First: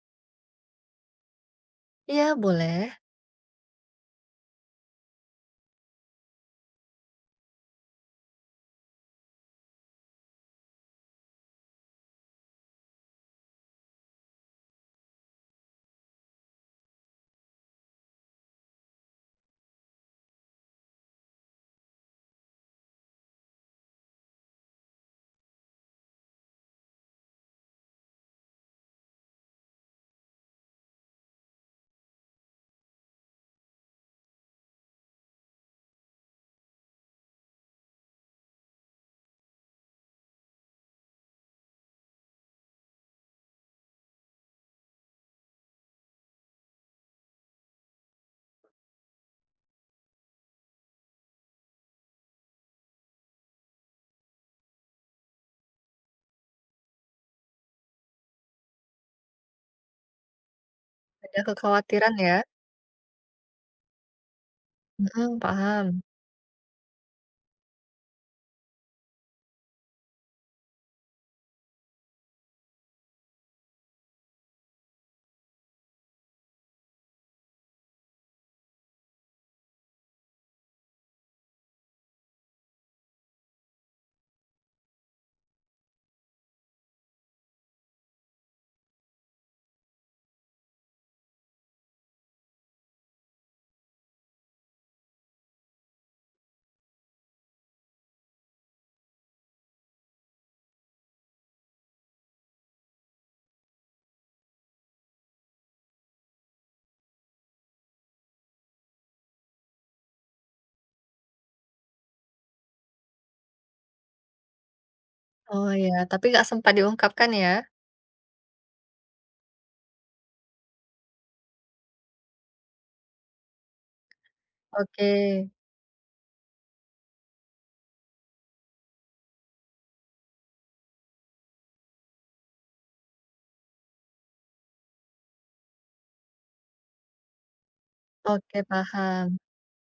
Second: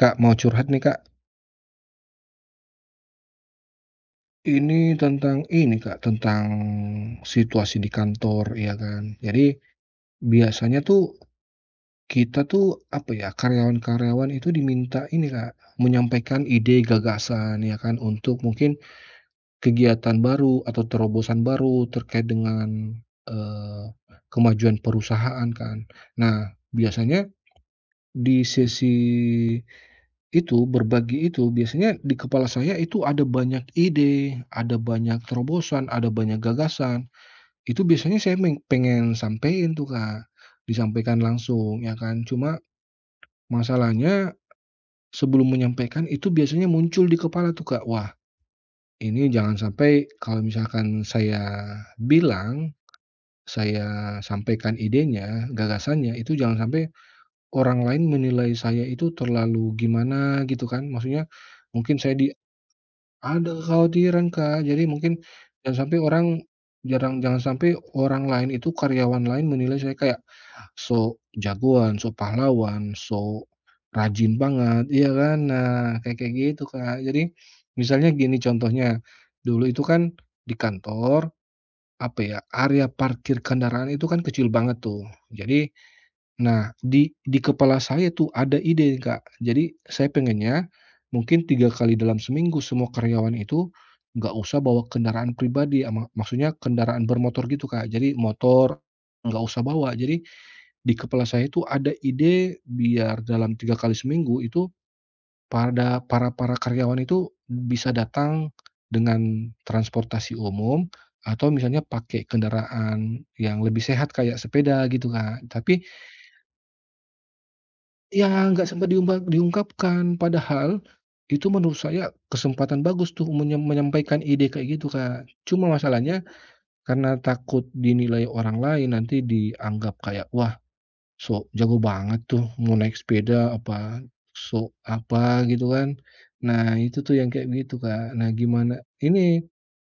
Kak, mau curhat nih, Kak. Iya boleh, Ini tentang ini, Kak, tentang situasi di kantor, ya kan. Jadi, biasanya tuh kita tuh, apa ya, karyawan-karyawan itu diminta ini, Kak, menyampaikan ide gagasan, ya kan, untuk mungkin kegiatan baru atau terobosan baru terkait dengan, eee, kemajuan perusahaan kan. Nah, biasanya di sesi itu, berbagi itu, biasanya di kepala saya itu ada banyak ide, ada banyak terobosan, ada banyak gagasan. Itu biasanya saya pengen sampein tuh, Kak, disampaikan langsung, ya kan. Cuma masalahnya sebelum menyampaikan itu biasanya muncul di kepala tuh, Kak, "Wah, ini jangan sampai kalau misalkan saya bilang, saya sampaikan idenya, gagasannya, itu jangan sampai orang lain menilai saya itu terlalu gimana," gitu kan. Maksudnya ada mungkin kekhawatiran saya di ya? Ada kekhawatiran, Kak. Jadi mungkin Mhm, jangan sampai paham. orang jangan sampai orang lain itu karyawan lain menilai saya kayak so jagoan, so pahlawan, so rajin banget, iya kan? Nah, kayak kayak gitu, Kak. Jadi misalnya gini contohnya, dulu itu kan di kantor, apa ya, area parkir kendaraan itu kan kecil banget tuh. Jadi. Nah, di kepala saya tuh ada ide, Kak. Jadi saya pengennya mungkin 3 kali dalam seminggu semua karyawan itu nggak usah bawa kendaraan pribadi, ama maksudnya kendaraan bermotor gitu, Kak. Jadi motor nggak usah bawa. Jadi di kepala saya itu ada ide biar dalam 3 kali seminggu itu para-para karyawan itu bisa datang dengan transportasi umum atau misalnya pakai kendaraan yang lebih sehat kayak sepeda gitu, Kak. Oh Tapi. ya, tapi nggak sempat diungkapkan ya? Ya, nggak sempat diungkapkan. Padahal, itu menurut saya kesempatan bagus tuh menyampaikan ide kayak gitu, Oke, Kak. Cuma masalahnya karena takut dinilai orang lain, nanti dianggap kayak, "Wah, sok jago banget tuh, mau naik sepeda apa, sok apa," gitu kan. Nah, itu tuh yang kayak gitu, Kak. Nah, oke gimana paham. ini.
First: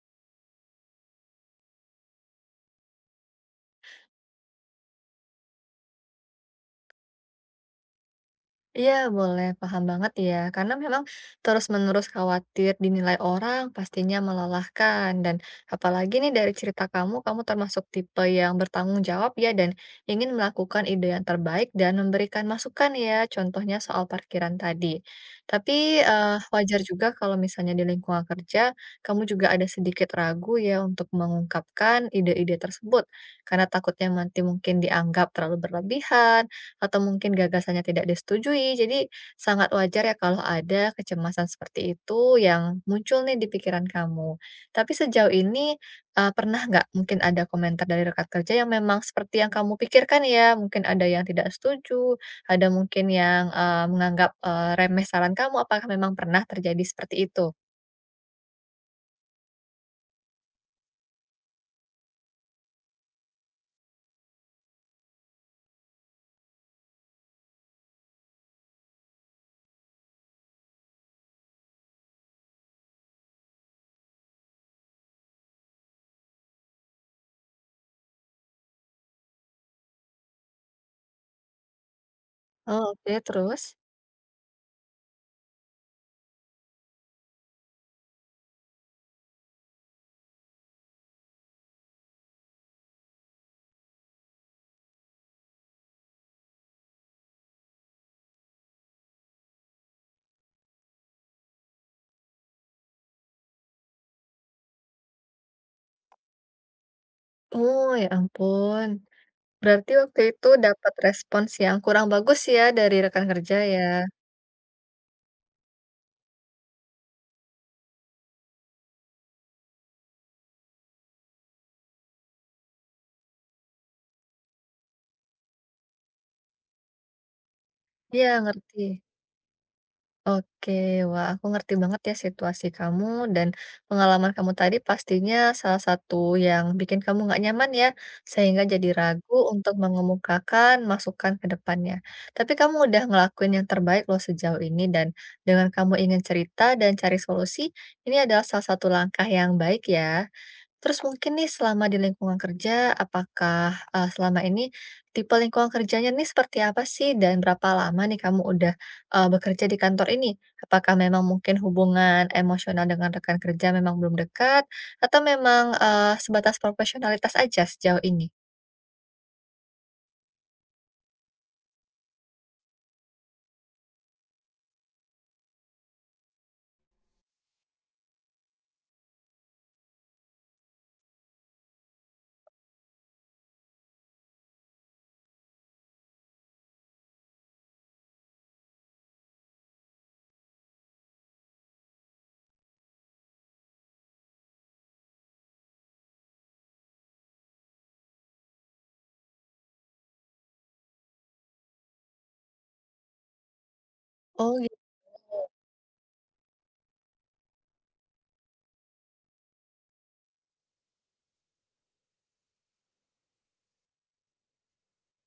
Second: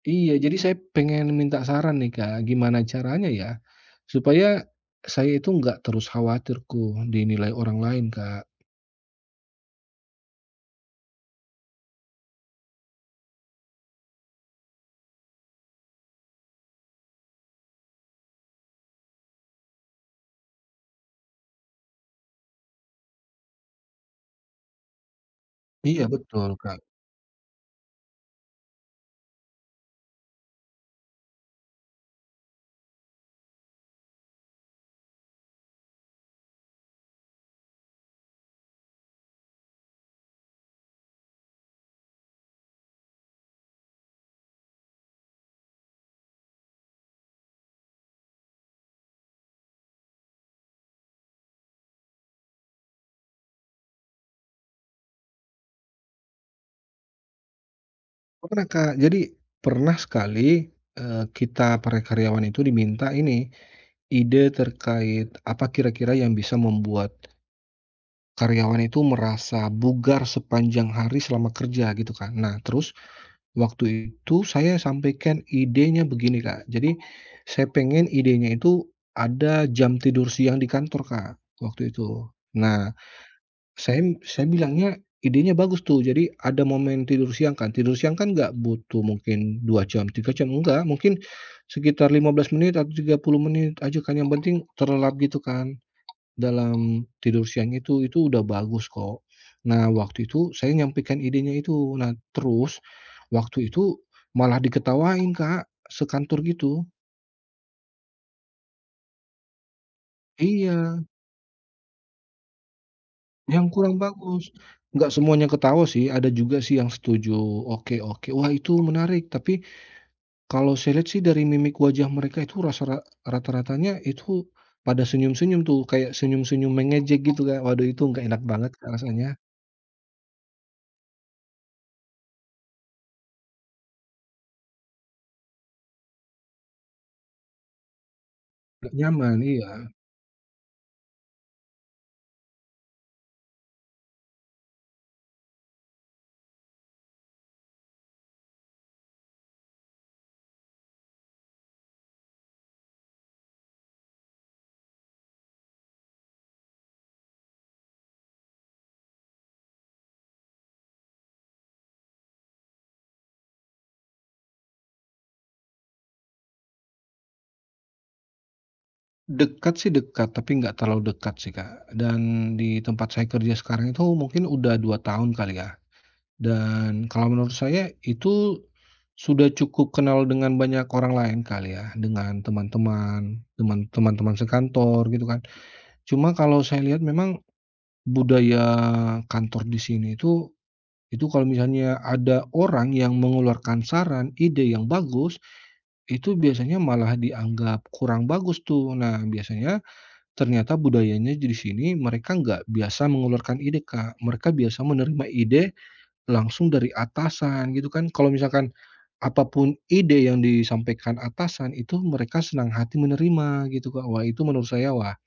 Iya, jadi saya pengen minta saran nih, Kak. Gimana caranya ya supaya saya itu nggak terus khawatirku dinilai orang lain, Kak? Iya, boleh. Paham banget ya. Karena memang terus-menerus khawatir dinilai orang pastinya melelahkan. Dan apalagi nih dari cerita kamu, kamu termasuk tipe yang bertanggung jawab ya dan ingin melakukan ide yang terbaik dan memberikan masukan ya. Contohnya soal parkiran tadi. Tapi Iya betul, wajar Kak. juga kalau misalnya di lingkungan kerja, kamu juga ada sedikit ragu ya untuk mengungkapkan ide-ide tersebut. Karena takutnya nanti mungkin dianggap terlalu berlebihan atau mungkin gagasannya tidak disetujui. Jadi sangat wajar ya kalau ada kecemasan seperti itu yang muncul nih di pikiran kamu. Tapi sejauh ini pernah nggak mungkin ada komentar dari rekan kerja yang memang seperti yang kamu pikirkan ya? Mungkin ada yang tidak setuju, ada mungkin yang, menganggap, remeh saran kamu. Apakah memang pernah terjadi seperti itu? Pernah, Kak. Jadi pernah sekali, kita para karyawan itu diminta ini, ide terkait apa kira-kira yang bisa membuat karyawan itu merasa bugar sepanjang hari selama kerja gitu kan. Nah terus waktu itu saya sampaikan idenya begini, Kak. Jadi saya pengen idenya itu ada jam tidur siang di kantor, Kak, waktu itu. Oh, Nah. oke, terus? Saya bilangnya idenya bagus tuh, jadi ada momen tidur siang kan nggak butuh mungkin 2 jam, 3 jam, enggak, mungkin sekitar 15 menit atau 30 menit aja kan, yang penting terlelap gitu kan dalam tidur siang itu udah bagus kok. Nah, waktu itu saya nyampaikan idenya itu, nah terus waktu itu malah diketawain Kak, sekantor gitu. Oh, ya ampun. Berarti waktu itu dapat Iya. respons yang kurang bagus ya dari rekan kerja Yang ya? kurang bagus. Nggak semuanya ketawa sih, ada juga sih yang setuju, "Oke oke, wah itu menarik." Tapi kalau saya lihat sih dari mimik wajah mereka itu rasa ra rata-ratanya itu pada senyum-senyum tuh, kayak senyum-senyum mengejek gitu Kak. Waduh itu nggak Iya, enak banget Kak ngerti. rasanya, Oke, wah aku ngerti banget ya situasi kamu dan pengalaman kamu tadi pastinya salah satu yang bikin kamu nggak nyaman ya, sehingga jadi nggak ragu nyaman, iya. untuk mengemukakan masukan ke depannya. Tapi kamu udah ngelakuin yang terbaik loh sejauh ini dan dengan kamu ingin cerita dan cari solusi, ini adalah salah satu langkah yang baik ya. Terus mungkin nih selama di lingkungan kerja, apakah, selama ini tipe lingkungan kerjanya nih seperti apa sih? Dan berapa lama nih kamu udah, bekerja di kantor ini? Apakah memang mungkin hubungan emosional dengan rekan kerja memang belum dekat? Atau memang, sebatas profesionalitas aja sejauh ini? Dekat sih dekat, tapi nggak terlalu dekat sih Kak. Dan di tempat saya kerja sekarang itu mungkin udah 2 tahun kali ya. Dan kalau menurut saya itu sudah cukup kenal dengan banyak orang lain kali ya, dengan teman-teman sekantor gitu kan. Cuma kalau saya lihat memang budaya kantor di sini itu kalau misalnya ada orang yang mengeluarkan saran, ide yang bagus, itu biasanya malah dianggap kurang bagus tuh. Nah, biasanya ternyata budayanya di sini mereka nggak biasa mengeluarkan ide, Kak. Mereka Oh, biasa menerima ide langsung dari atasan gitu kan, kalau misalkan apapun ide yang disampaikan atasan itu mereka senang hati menerima gitu, Kak. Wah itu menurut saya, wah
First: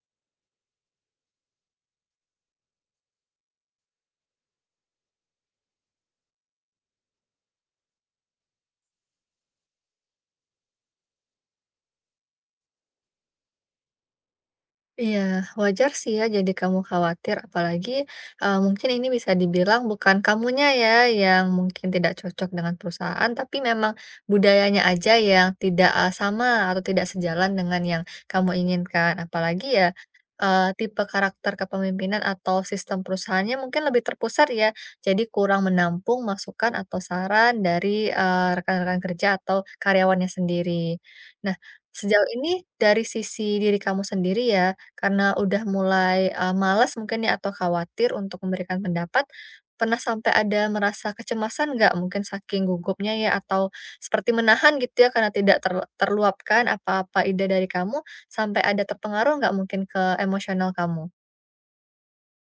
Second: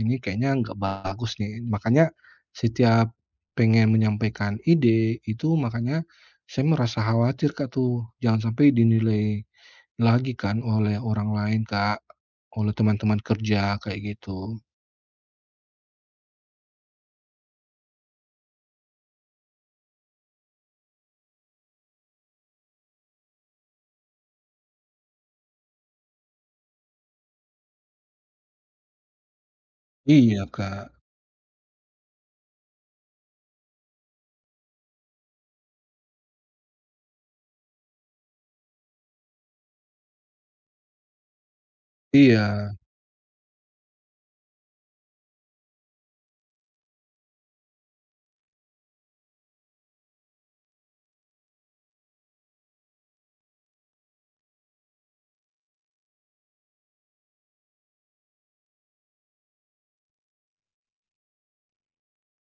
ini kayaknya nggak bagus nih. Makanya setiap pengen menyampaikan ide itu makanya saya merasa khawatir, Kak, tuh jangan sampai dinilai lagi kan oleh orang lain, Kak, oleh teman-teman kerja kayak gitu. iya, wajar sih ya jadi kamu khawatir, apalagi mungkin ini bisa dibilang bukan kamunya ya yang mungkin tidak cocok dengan perusahaan, tapi memang budayanya aja yang tidak sama atau tidak sejalan dengan yang kamu inginkan. Apalagi ya Iya, Kak. tipe karakter kepemimpinan atau sistem perusahaannya mungkin lebih terpusat ya, jadi kurang menampung masukan atau saran dari rekan-rekan kerja atau karyawannya sendiri. Nah, sejauh ini Iya. dari sisi diri kamu sendiri ya, karena udah mulai, malas mungkin ya atau khawatir untuk memberikan pendapat, pernah sampai ada merasa kecemasan nggak? Mungkin saking gugupnya ya atau seperti menahan gitu ya karena tidak terluapkan apa-apa ide dari kamu, sampai ada terpengaruh nggak mungkin ke emosional kamu?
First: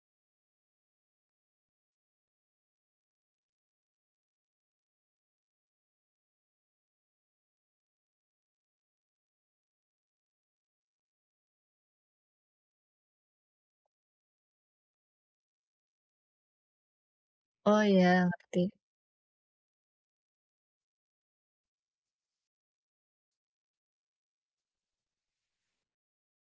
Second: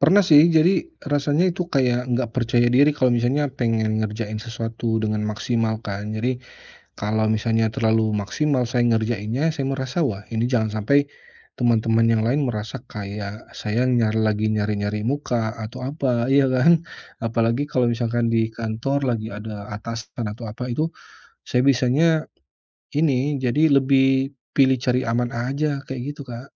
Pernah sih, jadi rasanya itu kayak nggak percaya diri kalau misalnya pengen ngerjain sesuatu dengan maksimal kan. Jadi kalau misalnya terlalu maksimal saya ngerjainnya, saya merasa, "Wah, ini jangan sampai teman-teman yang lain merasa kayak saya nyari-nyari muka atau apa," iya kan? Apalagi Oh kalau ya, misalkan di ngerti. kantor lagi ada atasan atau apa itu, saya biasanya ini, jadi lebih pilih cari aman aja kayak gitu, Kak.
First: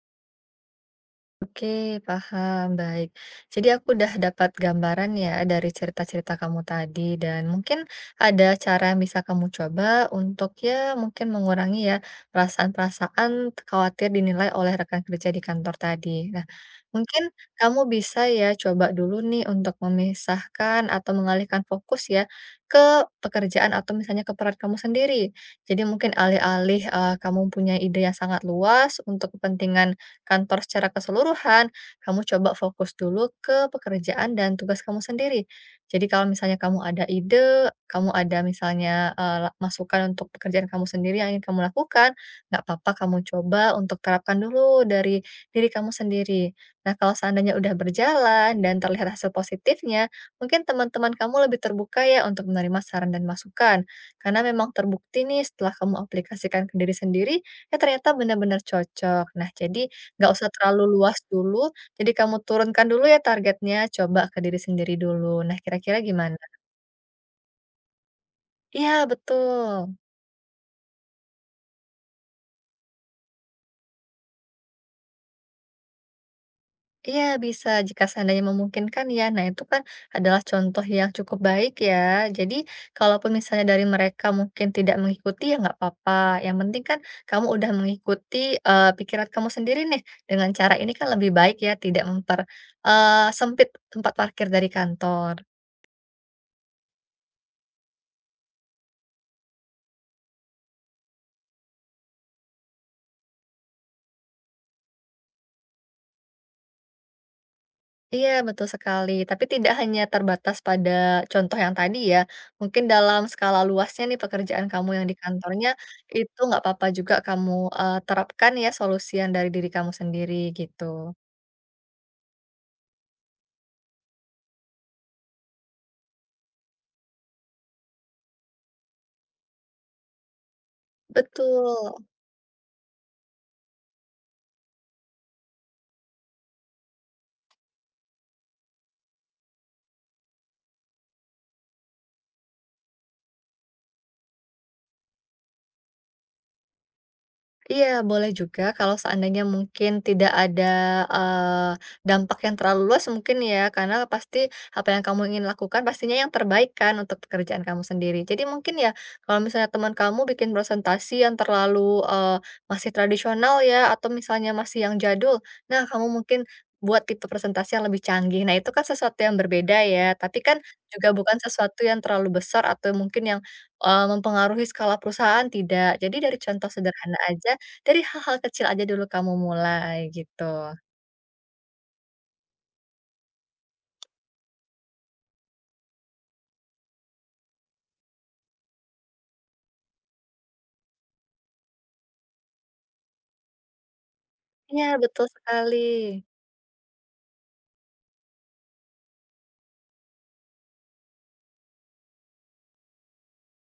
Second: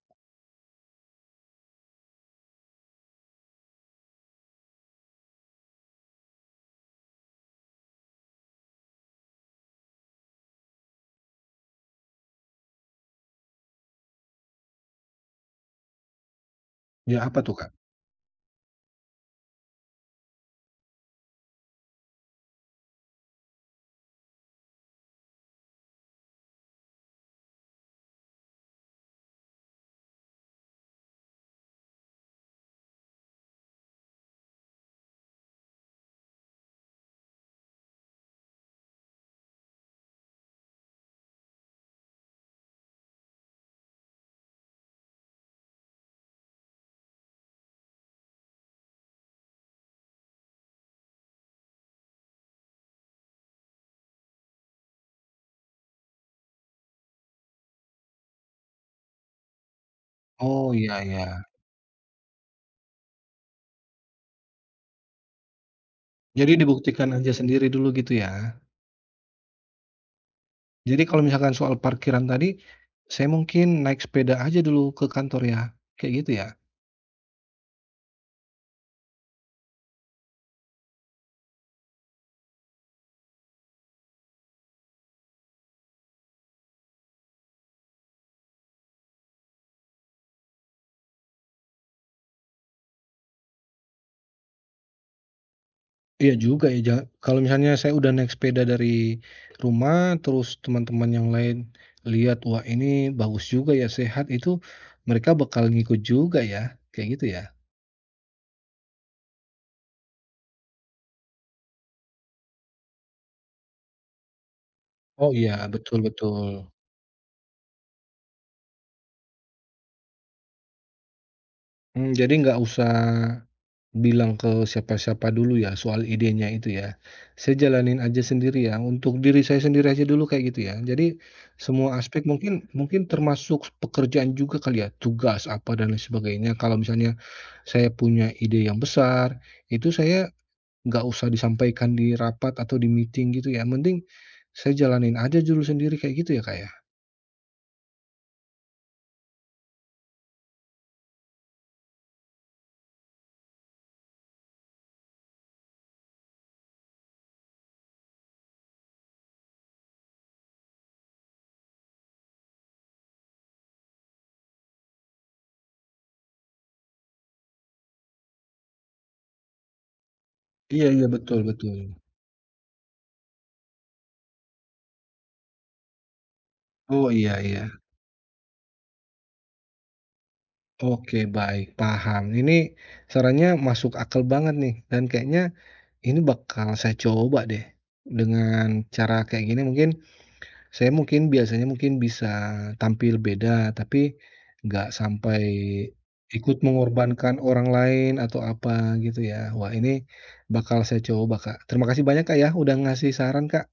Oke, paham, baik. Jadi aku udah dapat gambaran ya dari cerita-cerita kamu tadi dan mungkin ada cara yang bisa kamu coba untuk ya mungkin mengurangi ya perasaan-perasaan khawatir dinilai oleh rekan kerja di kantor tadi. Nah, Ya, mungkin apa tuh, Kak? kamu bisa ya coba dulu nih untuk memisahkan atau mengalihkan fokus ya ke pekerjaan atau misalnya ke peran kamu sendiri. Jadi mungkin alih-alih kamu punya ide yang sangat luas untuk kepentingan kantor secara keseluruhan, kamu coba fokus dulu ke pekerjaan dan tugas kamu sendiri. Jadi kalau misalnya kamu ada ide, kamu ada misalnya, eee, la masukan untuk pekerjaan kamu sendiri yang ingin kamu lakukan, nggak apa-apa kamu coba untuk terapkan dulu dari diri kamu sendiri. Nah, kalau seandainya udah berjalan dan terlihat hasil positifnya, mungkin teman-teman kamu lebih terbuka ya untuk menerima saran dan masukan. Karena memang terbukti nih setelah kamu aplikasikan ke diri sendiri, ya ternyata benar-benar cocok. Nah, jadi nggak usah Oh, terlalu iya luas iya. dulu, jadi kamu turunkan dulu ya targetnya, coba ke diri sendiri dulu. Nah, kira-kira gimana? Jadi dibuktikan aja sendiri dulu gitu ya. Iya, betul. Jadi kalau misalkan soal parkiran tadi, saya mungkin naik sepeda aja dulu ke kantor ya, kayak gitu ya? Iya, bisa jika seandainya memungkinkan ya. Nah, itu kan adalah contoh yang cukup baik ya. Jadi, kalaupun misalnya dari mereka mungkin tidak mengikuti, ya nggak apa-apa. Yang penting kan kamu udah mengikuti pikiran kamu sendiri nih. Dengan cara ini kan lebih baik ya, tidak sempit tempat parkir dari kantor. Iya juga ya, ja kalau misalnya saya udah naik sepeda dari rumah, terus teman-teman yang lain lihat, "Wah ini bagus juga ya, sehat," itu mereka bakal ngikut juga ya, kayak gitu ya? Iya, betul sekali. Tapi tidak hanya terbatas pada contoh yang tadi ya, mungkin dalam skala luasnya nih pekerjaan kamu yang di Oh iya, kantornya, betul itu betul. nggak apa-apa juga kamu, terapkan ya solusi yang dari diri kamu sendiri, gitu. Mmm, jadi nggak usah bilang ke siapa-siapa dulu ya soal idenya itu ya. Saya jalanin aja sendiri ya, untuk diri saya sendiri aja dulu kayak gitu ya. Jadi Betul. semua aspek mungkin mungkin termasuk pekerjaan juga kali ya, tugas apa dan lain sebagainya. Kalau misalnya saya punya ide yang besar, itu saya nggak usah disampaikan di rapat atau di meeting gitu ya, mending saya jalanin aja dulu sendiri kayak gitu ya, Kak, ya? Iya, boleh juga kalau seandainya mungkin tidak ada, eee, dampak yang terlalu luas mungkin ya, karena pasti apa yang kamu ingin lakukan pastinya yang terbaik kan untuk pekerjaan kamu sendiri. Jadi mungkin ya kalau misalnya teman kamu bikin presentasi yang terlalu, masih tradisional ya atau misalnya masih yang jadul, nah kamu mungkin buat tipe presentasi yang lebih canggih. Nah itu kan sesuatu yang berbeda ya, tapi kan Iya iya juga bukan betul. Betul sesuatu betul. yang terlalu besar atau mungkin yang, mempengaruhi skala perusahaan, tidak. Jadi dari contoh Oh, sederhana iya aja iya. dari hal-hal kecil aja dulu kamu mulai gitu. Oke, baik, paham. Ini sarannya masuk akal banget nih, dan kayaknya ini bakal saya coba deh. Dengan cara kayak gini mungkin saya mungkin biasanya mungkin bisa tampil beda, tapi Iya nggak betul sampai sekali. ikut mengorbankan orang lain atau apa gitu ya. Wah, ini bakal saya coba, Kak. Terima kasih banyak, Kak, ya udah ngasih saran, Kak.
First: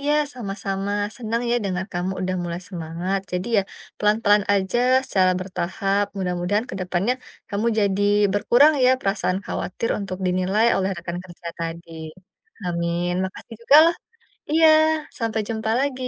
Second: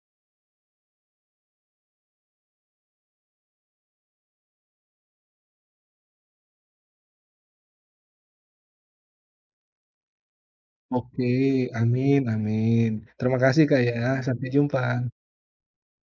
Iya sama-sama, senang ya dengar kamu udah mulai semangat. Jadi ya pelan-pelan aja secara bertahap, mudah-mudahan ke depannya kamu jadi berkurang ya perasaan khawatir untuk dinilai oleh rekan Oke, kerja tadi. amin amin. Amin, Terima makasih kasih, juga Kak, loh. ya. Sampai Iya, jumpa. sampai jumpa lagi.